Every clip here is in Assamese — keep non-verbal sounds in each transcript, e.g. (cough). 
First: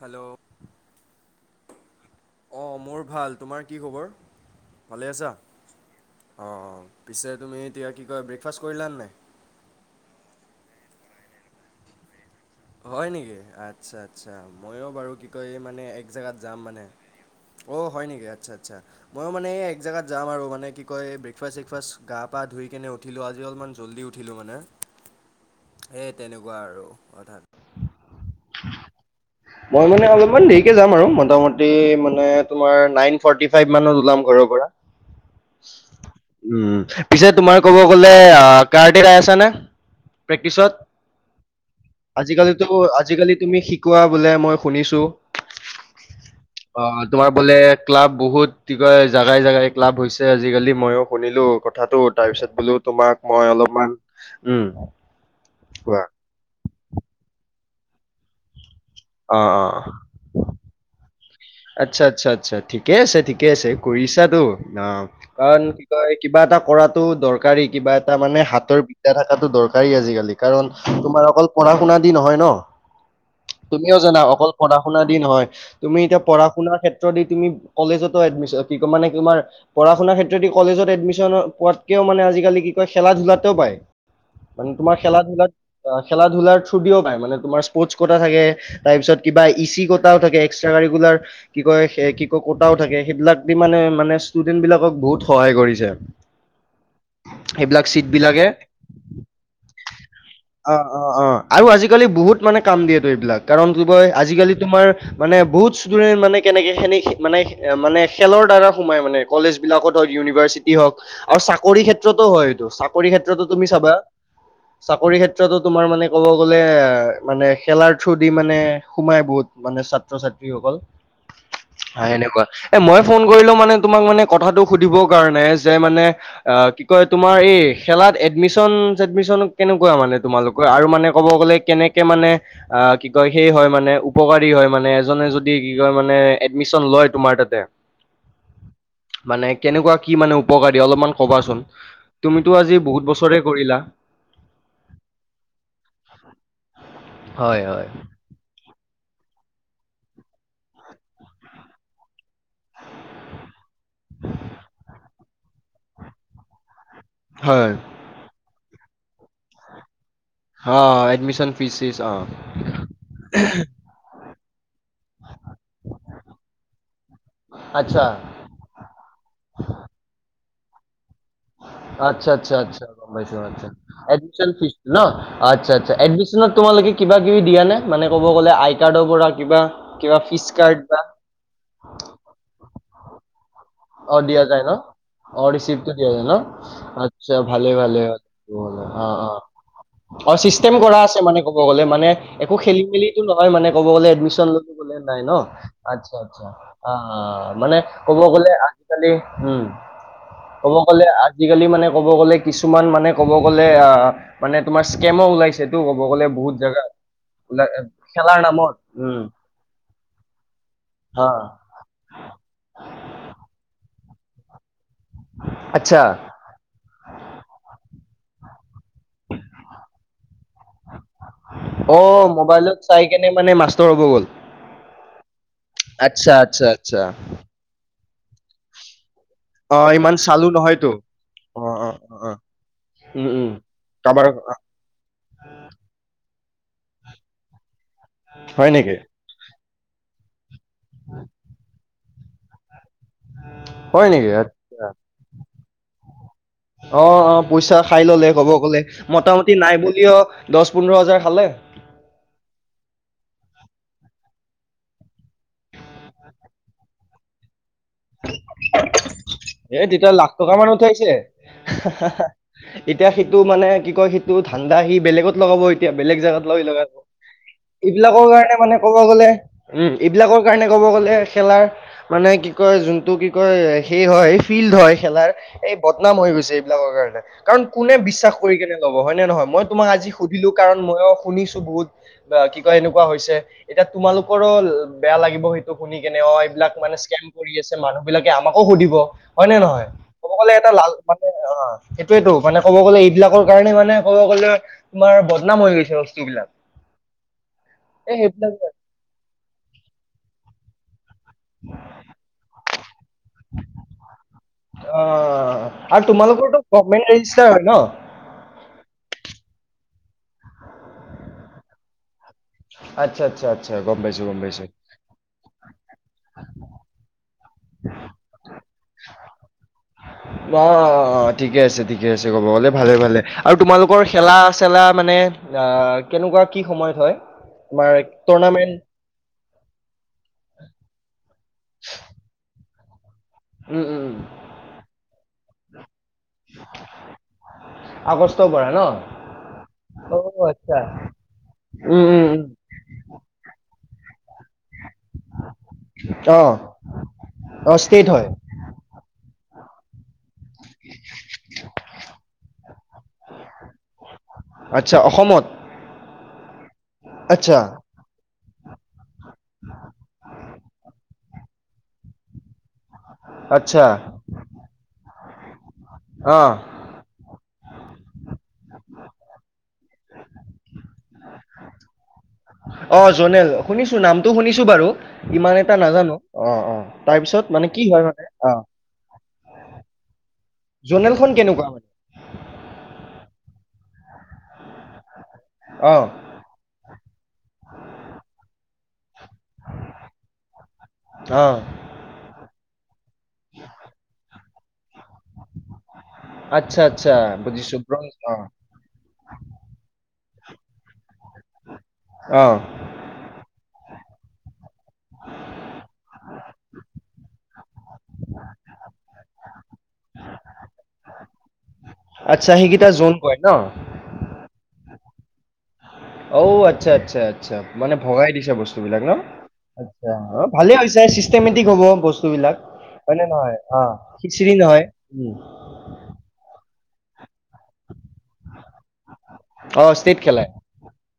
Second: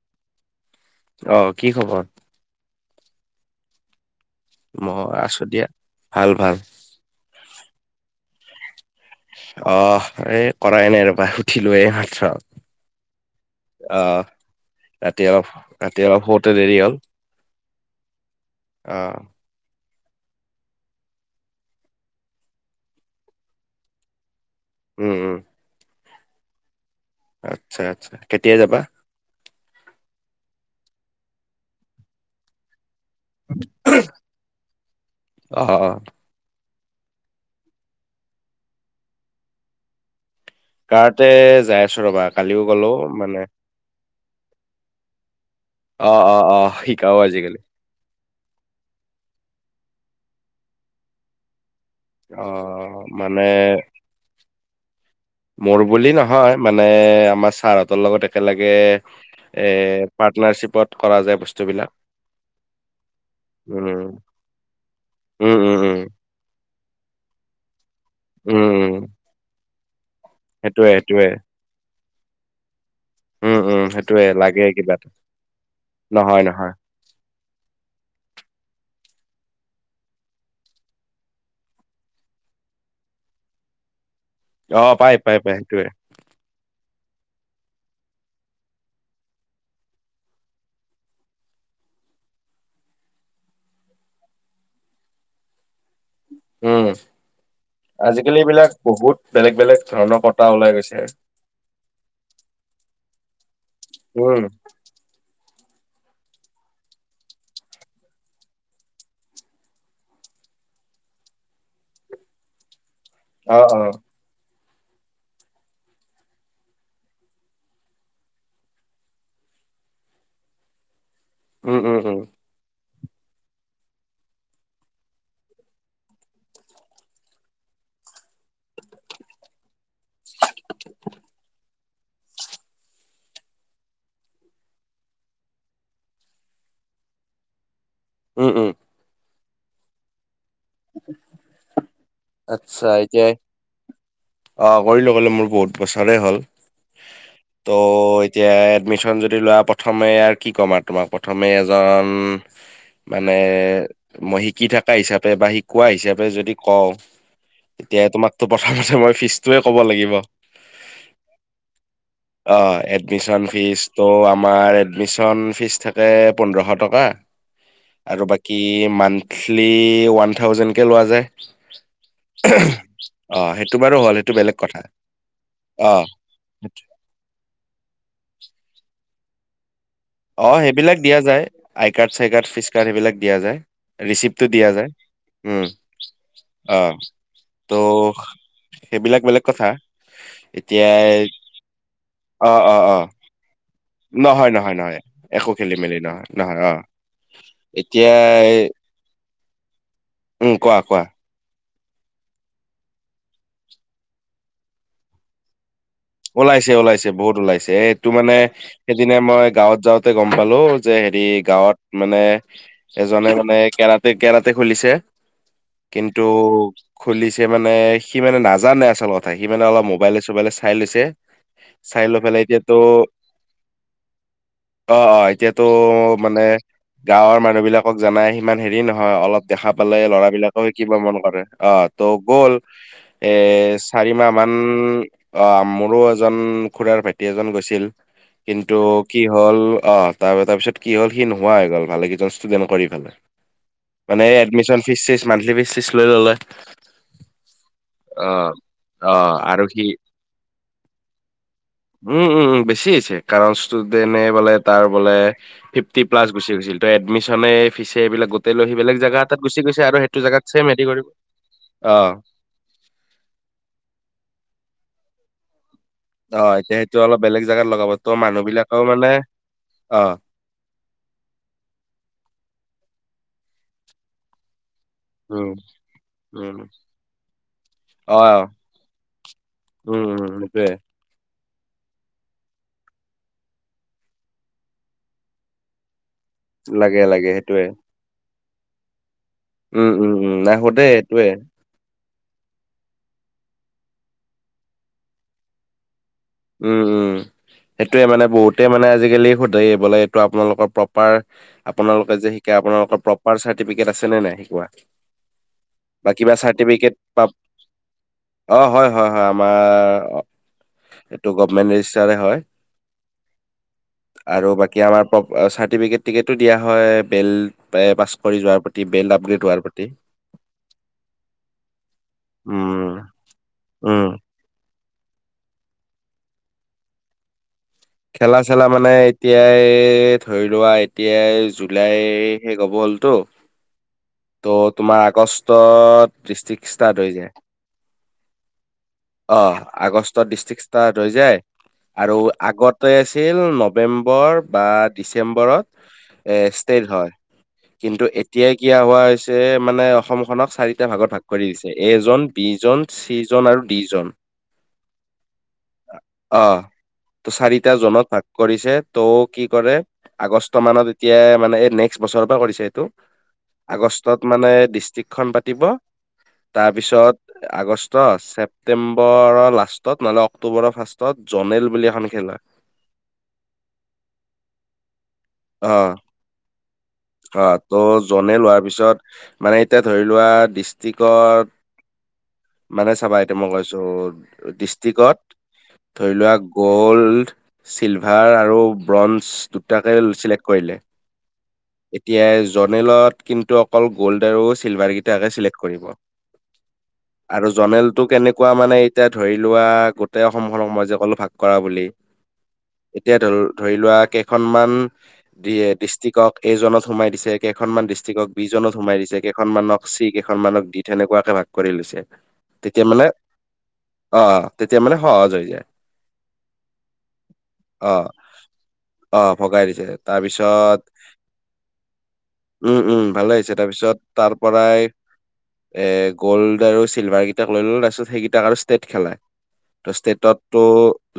হেল্ল'? অ'! কি খবৰ? অ'! মোৰ ভাল। তোমাৰ কি খবৰ? মই ভালে আছা আছোঁ দিয়া, ভাল-ভাল। অঁ পিছে, তুমি এতিয়া, কি কয়! ব্ৰেকফাষ্ট কৰিলা নাই? অ'! এই, কৰাই নাই ৰ'বা, উঠিলোৱে এই মাত্ৰ। হয় নেকি আচ্ছা, অহ আচ্ছা মইো বাৰু ৰাতি কি অলপ কয় মানে ৰাতি এক অলপ জেগাত শুতে যাম দেৰি মানে হ'ল। অ' হয় নেকি আচ্ছা, আচ্ছা অ' ময়ো মানে এক জেগাত যাম আৰু মানে কি কয় ব্ৰেকফাষ্ট-চেকফাষ্ট গা পা ধুই কিনে উঠিলো আজি অলপমান জল্দি উঠিলো মানে। উম, উম। সেই তেনেকুৱা আৰু মানে আচ্ছা, আচ্ছা কেতিয়া যাবা। মই মানে অলপমান দেৰিকে যাম আৰু মোটামুটি মানে তোমাৰ নাইন ফৰ্টি ফাইভ মানত ওলাম ঘৰৰ পৰা। অ' অ' উম, পিছে তোমাৰ ক'ব গ'লে কাৰ্ডেটাই আছানে প্ৰেক্টিচত। কাৰাতে যাই আছো ৰবা কালিও আজিকালিতো, গ'লো আজিকালি মানে তুমি শিকোৱা এ‌ মই শুনিছো অ' অ' অ' শিকাও তোমাৰ বোলে আজিকালি। এ ক্লাব বহুত কি কয় জাগাই, জেগাই ক্লাব হৈছে। আজিকালি ময়োও শুনিলো কথাটোত। তাৰপিছত বোলো অ' তোমাক মানে মই অলপমান উম, মোৰ কোৱা বুলি নহয় মানে আমাৰ ছাৰহঁতৰ লগত একেলগে অ অ এ পাৰ্টনাৰশ্বিপত কৰা যায় বস্তু বোৰ। আচ্ছা, আচ্ছা, আচ্ছা ঠিকে আছে, ঠিকে আছে উম কৰিছাতো অ' উম উম কাৰণ উম কি উম কয় কিবা এটা কৰাতটো দৰকাৰী কিবা এটা মানে হাতৰ উম বিদ্যা থাকে তাতো দৰকাৰী আজিকালি কাৰণ সেইটোয়ে তোমাৰ সেইটোয়ে। অকল পঢ়া শুনা দি নহয় ন। উম, উম, তুমিও জানা সেইটোয়ে অকল লাগে পঢ়া কিবা শুনা এটা দি নহয়। তুমি এতিয়া নহয়, নহয় ক্ষেত্ৰত দি তুমি কলেজতো এডমিছৰ কি কম মানে তোমাৰ পঢ়া শুনা ক্ষেত্ৰত কি কলেজত এডমিশ্যনত পোৱাতকেও মানে আজিকালি কি কয় খেলা ধূলাটো পায়। মানে অ', তোমাৰ পাই, খেলা পাই, ধূলা, পাই সেইটোয়ে খেলা ধূলাৰ থ্ৰু দিও পায়, মানে তোমাৰ স্পৰ্টছ কটা থাকে। তাৰ পিছত কিবা ই চি কটাও থাকে। এক্সট্ৰা কাৰিকুলাৰ কি কয় সে কি কয় কোটাও থাকে। সেইবিলাক দি মানে, মানে ষ্টুডেন্ট বিলাকক বহুত সহায় কৰিছে। উম, সেইবিলাক চিট আজি কালি বিলাকে এইবিলাক বহুত বেলেগ, বেলেগ ধৰণৰ কথ অ'অ'অ আৰু আজিকালি বহুত মানে কাম দিয়েতো এইবিলাক কাৰণ কি কয় উম, আজিকালি তোমাৰ মানে বহুত ষ্টুডেন্ট মানে কেনেকে খেনে সি মানে মানে খেলৰ দ্বাৰা সোমাই মানে। কলেজ বিলাকত হয় ইউনিভাৰ্চিটি হওঁক আৰু চাকৰি ক্ষেত্ৰতো হয় এইটো। কৰি ক্ষেত্ৰতো অ তুমি অ চাবা চাকৰি ক্ষেত্ৰ এতিয়া তো তোমাৰ মানে ক'ব গ'লে মানে খেলাৰ থ্ৰু দি মানে সোমাই বহুত মানে চা ত্ৰ - ছাত্ৰীসকল উম, উম, হয় উম, এনেকুৱা। এ মই ফোন কৰিলো মানে তোমাক মানে কথাটো সুধিব কাৰণে যে মানে অ' কি কয় তোমাৰ এই খেলাত এডমিচন-ছেডমিচন কেনেকুৱা মানে। তোমালোকৰ আৰু মানে ক'ব গ'লে কেনেক কে মানে আহ কি কয় সেই হয় মানে উপকাৰী হয় মানে এজনে যদি কি কয় মানে এডমিচন লয় তোমাৰ তাতে উম, উম। মানে কেনেকুৱা কি মানে উপকাৰী অলপমান কবাচোন, তুমিতো আজি আচ্ছা বহুত এতিয়া বছৰে কৰিলা। অ' কৰিলো মানে মোৰ বহুত বছৰে হ'ল হয় ত হয় এতিয়া এডমিচন যদি লোৱা প্ৰথমে আৰু কি ক'ম আৰু তোমাক প্ৰথমে এজন মানে মই শিকি থাকা হিচাপে বা শিকোৱা হিচাপে যদি কও হয়। এতিয়া তোমাক তো প্ৰথমতে মই ফিচটোৱে ক'ব লাগিব। হ এডমিচন ফিচ ছিচ অ'। ত' আমাৰ এডমিচন ফিচ থাকে পোন্ধৰশ টকা আচ্ছা আৰু বাক কি মান্থলি ওৱান থাউজেণ্ডকে লোৱা যায়। আচ্ছা আচ্ছা আচ্ছা গম পাইছোঁ, অ', সেইটো বাৰু হ'ল সেইটো এডমিচন বেলেগ কথা। ফিচটো ন' অ' আচ্ছা আচ্ছা, অ', এডমি (unintelligible) তোমালোকে কিবা কিবি দিয়া নে মানে ক'ব গ'লে আই কাৰ্ডৰ পৰা কিবা। কিবা ফিজ অ' কাৰ্ড সেইবিলাক বা দিয়া যায়, আই কাৰ্ড চাই কাৰ্ড ফিচ কাৰ্ড সেইবিলাক দিয়া যায়, ৰিচিপটো দিয়া যায়। অ' উম, ৰিচিপটো দিয়া যায় অ', ন' আচ্ছা ভালে ত' ভালে অ' সেইবিলাক বেলেগ অ'। কথা। (unintelligible) অ' চিষ্টেম কৰা আছে এতিয়াই মানে ক'ব গ'লে মানে একো অ', খেলি অ', অ', মেলিতো ন' হয় মানে ক'ব গলে এডমিচন নহয়, নহয়, ল'বলে নহয় নাই ন' একো খেলি মেলি আচ্ছা নহয়, আচ্ছা নহয় অ'। মানে এতিয়া ক'ব গ'লে আজিকালি উম, উম, ক'ব কোৱা কোৱা। গ'লে আ আজিকালি মানে ক'ব গ'লে কিছুমান মানে ক'ব গ'লে আহ মানে আ, তোমাৰ স্কেমো ওলাইছে। সেইটো ক'ব গ'লে বহুত ওলাইছে জেগা ওলাইছে বহুত ওলাই ওলাইছে, এইটো মানে খেলাৰ নামত সেইদিনা উম মই গাঁৱত যাওঁতে গ'ম পালোঁ যে হেৰি হা গাঁৱত মানে এজনে মানে কেৰাতে কেৰাতে খুলিছে। আচ্ছা কিন্তু খুলিছে মানে সি মানে নাজানে আচল কথা সি মানে অলপ মোবাইলে চোবাইলে চাই লৈছে। চাই লৈ অ' পেলাই এতিয়াতো মোবাইলত চাই কেনে মানে মাষ্টৰ হ'ব গ'ল। অ', অ' এতিয়াতো আচ্ছা মানে আচ্ছা আচ্ছা গাঁৱৰ মানুহবিলাকক জানাই সিমান হেৰি নহয় অলপ দেখা অ পালে ইমান চালো ল'ৰাবিলাকে নহয়তো শিকিবা মন কৰে, অ' ত' গ'ল উম উম এ, কাৰোবাৰ চাৰিমাহ মান অ' মোৰো এজন খুৰাৰ ভাইটি এজন গৈছিল হয় কিন্তু নেকি কি হ'ল আহ, তাৰ তাৰপিছত কি হ'ল সি নোহোৱা হৈ গ'ল ভালে কেইজন ষ্টুডেন্ট কৰি পেলায়। হয় মানে নেকি এডমিচন ফিচ চিচ, মান্থলি ফিচ চিচ লৈ ল'লে। অ', অ' পইচা খাই ল'লে ক'ব অ'। গ'লে, অ' মোটামুটি আৰু নাই সি বুলি অ' দহ পোন্ধৰ হাজাৰ খালে। উম, উম, উম, বেছি হৈছে কাৰণ ষ্টোডেনে বোলে তাৰ বোলে ফিফটি প্লাচ গুচি গৈছিল ত' এডমিচনে ফিচে এইবিলাক গোটেই লৈ আহি বেলেগ জেগা এটাত গুচি এ গৈছে আৰু তেতিয়া সেইটো লাখ জোগাত টকা ছেম মান হেৰি কৰিব, উঠাইছে অ'। এতিয়া সেইটো মানে কি কয় সেইটো ধাণ্ডা সি বেলেগত লগাব। এতিয়া বেলেগ জোগাত অ' লৈ এতিয়া লগাব, সেইটো অলপ বেলেগ জাগাত লগাব ত' এইবিলাকৰ মানুহ কাৰণে মানে বিলাকেও ক'ব গ'লে উম, অ' এইবিলাকৰ সেই কাৰণে ক'ব গ'লে খেলাৰ মানে কি কয় যোনটো কি কয় সেই হয় ফিল্ড হয় খেলাৰ উম, এই বদনাম হৈ গৈছে উম, এইবিলাকৰ কাৰণে। কাৰণ কোনে বিশ্বাস অ' কৰি কেনে ল'ব হয় নে নহয়, মই তোমাক উম, আজি উম, সুধিলোঁ সেইটোয়ে কাৰণ ময়ো শুনিছোঁ বহুত। বা কি কয় এনেকুৱা হৈছে, এতিয়া তোমালোকৰো বেয়া লাগিব সেইটো শুনি কেনে অ' লাগে, লাগে। ফ্ৰি সেইটোয়ে। আছে মানুহবিলাকে আমাকো সুধিব হয় নে নহয়, উম, উম, ক'ব উম, গলে নাই এটা সোধে লাল মানে সেইটোয়ে অ' সেইটয়েতো মানে ক'ব গ'লে এইবিলাকৰ কাৰণে মানে ক'ব গ'লে তোমাৰ বদনাম হৈ গৈছে বস্তুবিলাক। উম, উম, সেইটোয়ে এই মানে সেইবিলাক বহুতেই মানে আজিকালি সোধে বোলে এইটো আপোনালোকৰ প্ৰব তোমাৰ আপোনালোকে যে শিকে আপোনালোকৰ প্ৰপাৰ চাৰ্টিফিকেট আছে নে নাই শিকোৱা। অ' আৰু বা কিবা তোমালোকৰটো চাৰ্টিফিকেট গভমেণ্ট বা ৰেজিষ্টাৰ হয় ন'। অ' হয়, হয়, হয়, আমাৰ টো গভমেন্ট ৰেজিষ্টাৰে হয়। আচ্ছা, আচ্ছা, আচ্ছ, গম পাইছোঁ গম পাইছোঁ। প্ৰ চাৰ্টিফিকেট টিকেটো দিয়া হয়, বেল পে পাছ কৰি যোৱাৰ প্ৰতি, বেল আপগ্ৰেড হোৱাৰ প্ৰতি। অ' অ' অ' ঠিকে আছে ঠিকে আছে ক'ব গ'লে উম, ভালে ভালে আৰু উম, তোমালোকৰ খেলা আছ খেলা মানে কেনেকুৱা কি সময়ত হয় তোমাৰ খেলা চেলা টুৰ্ণামেণ্ট মানে এতিয়াই ধৰি লোৱা এতিয়াই জুলাই শেষ হব হ'লতো উম, উম ত তোমাৰ আগষ্টত ডিষ্ট্ৰিক্ ষ্টাৰ্ট হৈ যায় আগষ্টৰ পৰা ন অহ অ আগষ্টত ডিষ্ট্ৰিক আচ্ছা ষ্টাট হৈ যায় উম উম আৰু উম আগতে আছিল নৱেম্বৰ বা ডিচেম্বৰত এ অ ষ্টেট হয় অ কিন্তু ষ্টেট হয় এতিয়াই কিয়া হোৱা হৈছে মানে অসমখনক চাৰিটা ভাগত ভাগ কৰি দিছে এজন বি জন চিজন আৰু ডি জন আচ্ছা অসমত অহ ত চাৰি আচ্ছা জোনত ভাগ কৰিছে ত কি কৰে আগষ্ট মানত এইট এতিয়া মানে এই নেক্সট বছৰৰ পৰা কৰিছে এইটো আচ্ছা আগষ্টত মানে ডিষ্ট্ৰিক্ট খন পাতিব অহ তাৰপিছত আগষ্ট ছেপ্তেম্বৰৰ লাষ্টত নহ'লে অক্টোবৰৰ ফাৰ্ষ্টত জনেল বুলি এখন খেলা অহ জনেল শুনিছো নামটো শুনিছো বাৰু ইমান এটা অ'। নাজানো অহ অহ তাৰপিছত অ', মানে ত' কি হয় মানে জনে অহ লোৱাৰ পিছত মানে এতিয়া ধৰি লোৱা ডিষ্ট্ৰিকত কেনেকুৱা মানে? মানে চাবা এতিয়া মই কৈছো ডিষ্ট্ৰিকত অ', ধৰি লোৱা গোল্ড চিলভাৰ আৰু ব্ৰঞ্জ দুটাকে চিলেক্ট কৰিলে অ', এতিয়া জনেলত কিন্তু অকল গ'ল্ড আৰু চিলভাৰ দুটাকে চিলেক্ট কৰিব আচ্ছা আচ্ছা আৰু বুজিছো জনেলটো ব্ৰঞ্জ অ', কেনেকুৱা মানে এতিয়া ধৰি লোৱা গোটেই অসমখনক মই যে কলো ভাগ কৰা বুলি অ', এতিয়া ধৰ ধৰি লোৱা কেইখনমান দিয়ে ডিষ্ট্ৰিক্টক এ জনত সোমাই দিছে কেইখনমান ডিষ্ট্ৰিকক বি জনত সোমাই দিছে কেইখনমানক চি কেইখনমানক দি তেনেকুৱাকে ভাগ কৰি লৈছে আচ্ছা সেইকেইটা জোন কয় ন অহ তেতিয়া মানে সহজ হৈ যায় অঔ আচ্ছা আচ্ছা আচ্ছা মানে অ ভগাই দিছে বস্তু বিলাক ন অ ভগাই দিছে অ ভালে তাৰপিছত হৈছে চিষ্টেমেটিক হ'ব বস্তুবিলাক উম উম হয়নে ভালে হৈছে নহয়? অ', তাৰপিছত তাৰ খিচিৰি নহয়। পৰাই উম। এ গ'ল্ড আৰু চিলভাৰ কেইটাক লৈ ললে তাৰপিছত সেইকেইটাক আৰু ষ্টেট খেলাই ত অ', ষ্টেট খেলাই। ষ্টেটতটো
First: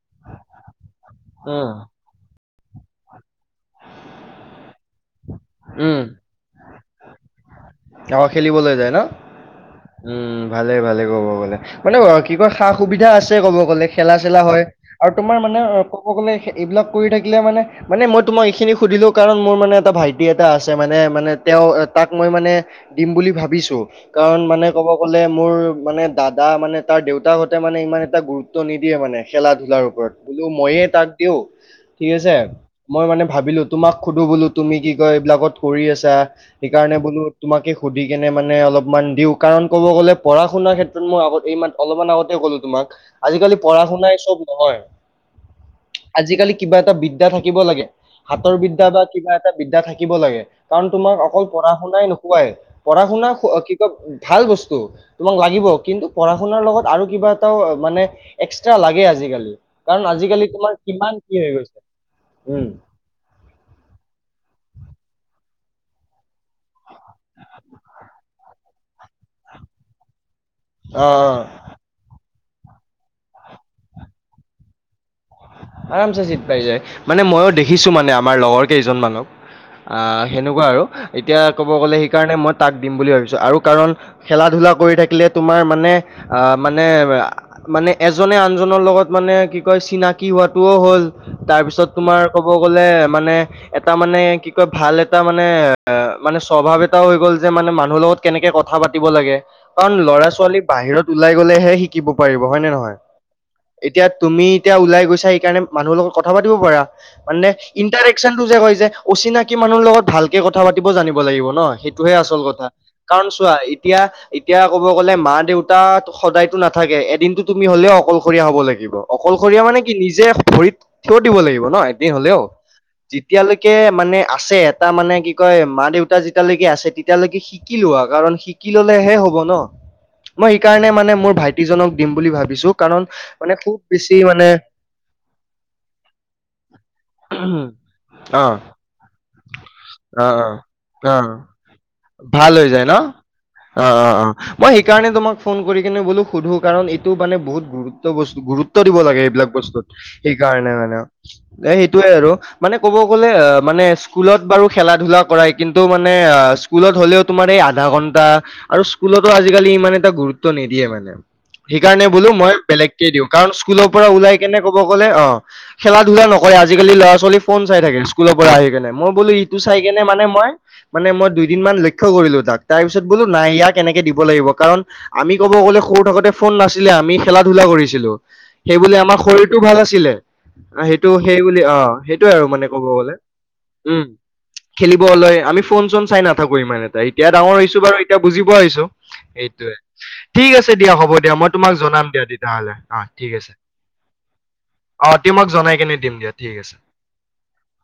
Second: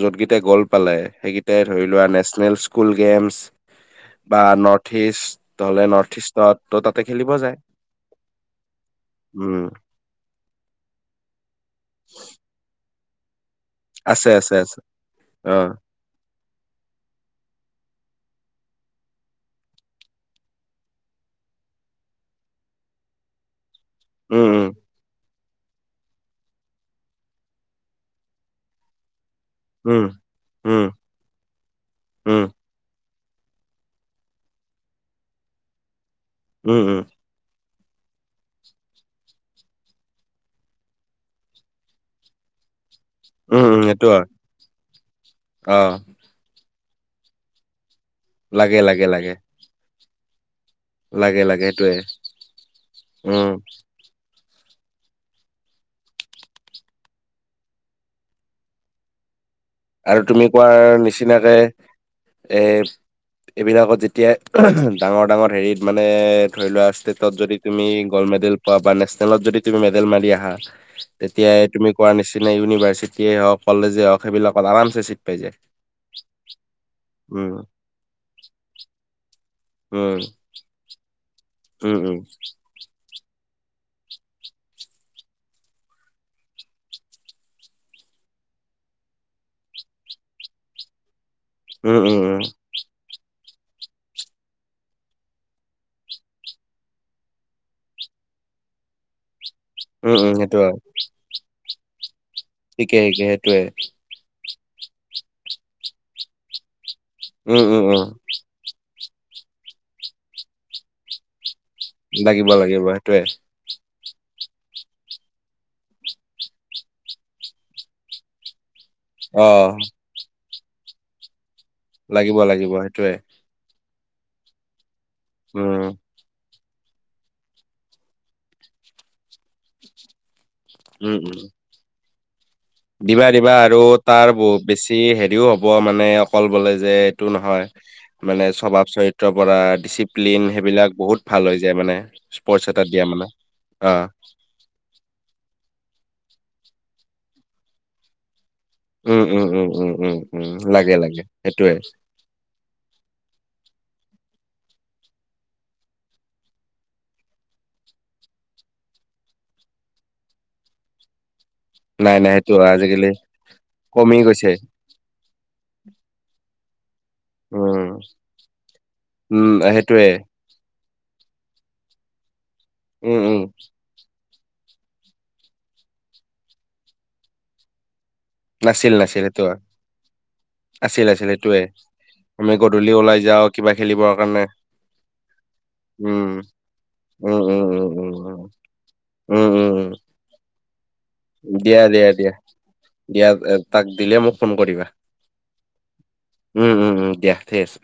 যত গিটাই গ'ল্ড পালে সেইকেটাই উম, ধৰি লোৱা নেচনেল স্কুল গেমচ বা নৰ্থ ইষ্ট দলে উম, নৰ্থ ইষ্টত ত তাতে খেলিব যায় অ', খেলিবলৈ যায় ন? উম উম ভালে ভালে ক'ব গ'লে মানে কি কয় সা সুবিধা আছে ক'ব গ'লে খেলা আছে চেলা আছে হয় আছে আৰু তোমাৰ মানে অ তো কব গ'লে এইবিলাক কৰি থাকিলে মানে মানে তোমাক এইখিনি সুধিলোঁ কাৰণ মোৰ মানে টা ভাইটি এটা আছে মানে মানে তেওঁ তাক মই মানে দিম বুলি ভাবিছোঁ কাৰণ মানে উম ক'ব গ'লে মোৰ মানে দাদা মানে তাৰ দেউতাক সঁতে মানে ইমান এটা গুৰুত্ব নিদিয়ে মানে খেলা ধূলাৰ উম ওপৰত বোলো উম মইয়ে তাক দিওঁ ঠিক আছে উম মই মানে ভাবিলো তোমাক সোধো বোলো তুমি কি কয় এইবিলাকত কৰি আছা উম উম সেইকাৰণে উম বুলো তোমাকে সুধি কেনে মানে অলপমান দিওঁ কাৰণ ক'ব গ'লে পঢ়া শুনাৰ ক্ষেত্ৰত মই আগত ইমান অলপ মান আগতে কলো তোমাক আজিকালি উম উম পঢ়া সেইটো শুনাই হয় চব নহয় অ আজিকালি কিবা এটা বিদ্যা থাকিব লাগে হাতৰ লাগে বিদ্যা বা লাগে লাগে অ'বিদ্যা থাকিব লাগে কাৰণ তোমাক লাগে অকল লাগে সেইটোয়ে পঢ়া-শুনাই নোখোৱাই পঢ়া-শুনা উম কি কয় ভাল বস্তু তোমাক লাগিব কিন্তু পঢ়া-শুনাৰ লগত আৰু কিবা এটাও মানে এক্সট্ৰা লাগে আজিকালি। কাৰণ আৰু আজিকালি তুমি কোৱা তোমাৰ কিমান কি হৈ নিচিনাকে গৈছে এ উম এইবিলাকত যেতিয়া ডাঙৰ, ডাঙৰ হেৰিত মানে ধৰি লোৱা ষ্টেটত যদি তুমি গ'ল্ড মেডেল বা-বা নেচনেলত যদি তুমি মেডেল মাৰি আহা অ অ তেতিয়াই তুমি কোৱা নিচিনা ইউনিভাৰ্চিটিয়ে হওঁক কলেজে হওঁক সেইবিলাক তাত আৰামচে চিট পাই যায়। আৰামচে চিট পাই যায় মানে মইয় উম দেখিছো মানে আমাৰ লগৰ কেইজন মানক আ, উম সেনো কুৱা আৰু এতিয়া ক'ব গ'লে উম সেইকাৰণে মই তাক দিম বুলি ভাবিছো আৰু কাৰণ খেলা-ধূলা কৰি থাকিলে তোমাৰ মানে অ' মানে, মানে এজনে আনজনৰ লগত মানে কি কয় চিনাক কি হোৱাটোও হ'ল তাৰপিছত উম উম উম উম তোমাৰ ক'ব গ'লে মানে এটা মানে কি কয় ভাল এটা মানে এ মানে স্বভাৱ এটা হৈ গ'ল যে মানে মানুহৰ লগত কেনেকে কথা পাতিব লাগে, কাৰণ উম উম ল'ৰা- সেইটো ছোৱালীক হয় বাহিৰত ওলাই গলেহে শিকিব পাৰিব হয় নে নহয় ঠিকে ঠিকে সেইটোয়ে এতিয়া তুমি এতিয়া ওলাই গৈ ছা সেইকাৰণে মানুহৰ লগত কথা পাতিব পাৰা মানে উম উম উম ইণ্টাৰেকচন টো যে হয় যে অচিনাকি মানুহৰ লগত ভালকে কথা পাতিব জানিব লাগিব ন' সেইটোহে আচল লাগিব কথা লাগিব সেইটোয়ে কাৰণ চোৱা এতিয়া এতিয়া ক'ব গ'লে মা-দেউতা সদায়তো নাথাকে এদিনতো তুমি হ'লেও অকলশৰীয়া হ'ব লাগিব ব অ অকলশৰীয়া মানে কি নিজে ভৰিত থিয় দিব লাগিব ন'এদিন লাগিব হলেওঁ লাগিব সেইটোয়ে যেতিয়ালৈক কে মানে আছে এটা মানে কি কয় উম মা-দেউ তা যেতিয়ালৈকে আছে তেতিয়ালৈকে শিকিলোৱা কাৰণ শিকি ল'লেহে হ'ব ন'। মই সেইকাৰণে মানে উম মোৰ উম ভাইটি জনক দিম বুলি ভাবিছো। কাৰণ দিবা, দিবা মানে খুব আৰু বেছি তাৰ মানে বহুত বেছি হেৰিও হব ব মানে অকল বলে যে এইটো নহয়। অ অ মানে স্বভাৱ চৰিত্ৰৰ পৰা অ ডিচিপ্লিন সেইবিলাক অ বহুত ভাল হৈ যায় মানে। ভাল স্পৰ্টছ হৈ এটাত যায় ন, দিয়া মানে অ অ'অ'অ'। মই সেইকাৰণে তোমাক ফোন কৰি কিনে বোলো সোধো কাৰণ এইটো মানে বহুত গুৰুত্ব বস্তু গুৰুত গুৰুত্ব দিব লাগে উম উম এইবিলাক উম বস্তুত উম উম উম সেইকাৰণে লাগে মানে লাগে এই সেইটোয়ে আৰু। মানে ক'ব গ'লে অ' মানে স্কুলত বাৰু খেলা- ধূলা কৰাই কিন্তু মানে আচ স্কুলত হ'লেও তোমাৰ এই আধা ঘণ্টা আৰু স্কুলতো আজিকালি ইমান এটা গুৰুত্ব নিদিয়ে মানে। সেইকাৰণে নাই বোলো নাই মই সেইটো বেলেগকে আজিকালি দিওঁ। কাৰণ স্কুলৰ পৰা কমি ওলাই গৈছে কেনে ক'ব ক'ব গলে অ' খেলা-ধূলা নকৰে আজিকালি ল'ৰা-ছোৱালী ফোন চাই উম থাকে স্কুলৰ পৰা আহি কিনে মই বোলো উম ইটো চাই কেনে সেইটোয়ে মানে মই মানে মই দুই দুদিন মান লক্ষ্য কৰিলো তাক তাৰ পিছত উম বোলো উম নাই ইয়াক এনেকে দিব লাগিব কাৰণ আমি ক'ব গ'লে সৰু থাকোতে ফোন নাছিলে আমি খেলা-ধূলা কৰিছিলোঁ। নাছিল সেইবুলি আমাৰ নাছিল সেইটো শৰীৰটো ভাল আছিলে। আ, আছিল সেইটো আছিল সেই সেইটোয়ে বুলি অ' সেইটোয়ে আৰু আমি মানে ক'ব গধূলি গ'লে ওলাই যাওঁ কিবা উম। খেলিবৰ কাৰণে খেলিব ওলাই আমি ফোন চোন চাই উম লাভ থাকো ইমান এটা, এতিয়া উম, ডাঙৰ উম, হৈছো বাৰু উম, উম, এতিয়া উম, বুজি পোৱা হৈছো উম, উম, এইটোয়ে ঠিক আছে দিয়া হ'ব দিয়া মই তোমাক জনাম দিয়া তেতিয়াহলে অ' দিয়া, ঠিক আছে এ, তাক দিলে মোক ফোন কৰিবা। অ' (unintelligible) জনাই কেনে দিম দিয়া। ঠিক আছে। উম, উম, উম দিয়া ঠিক আছে।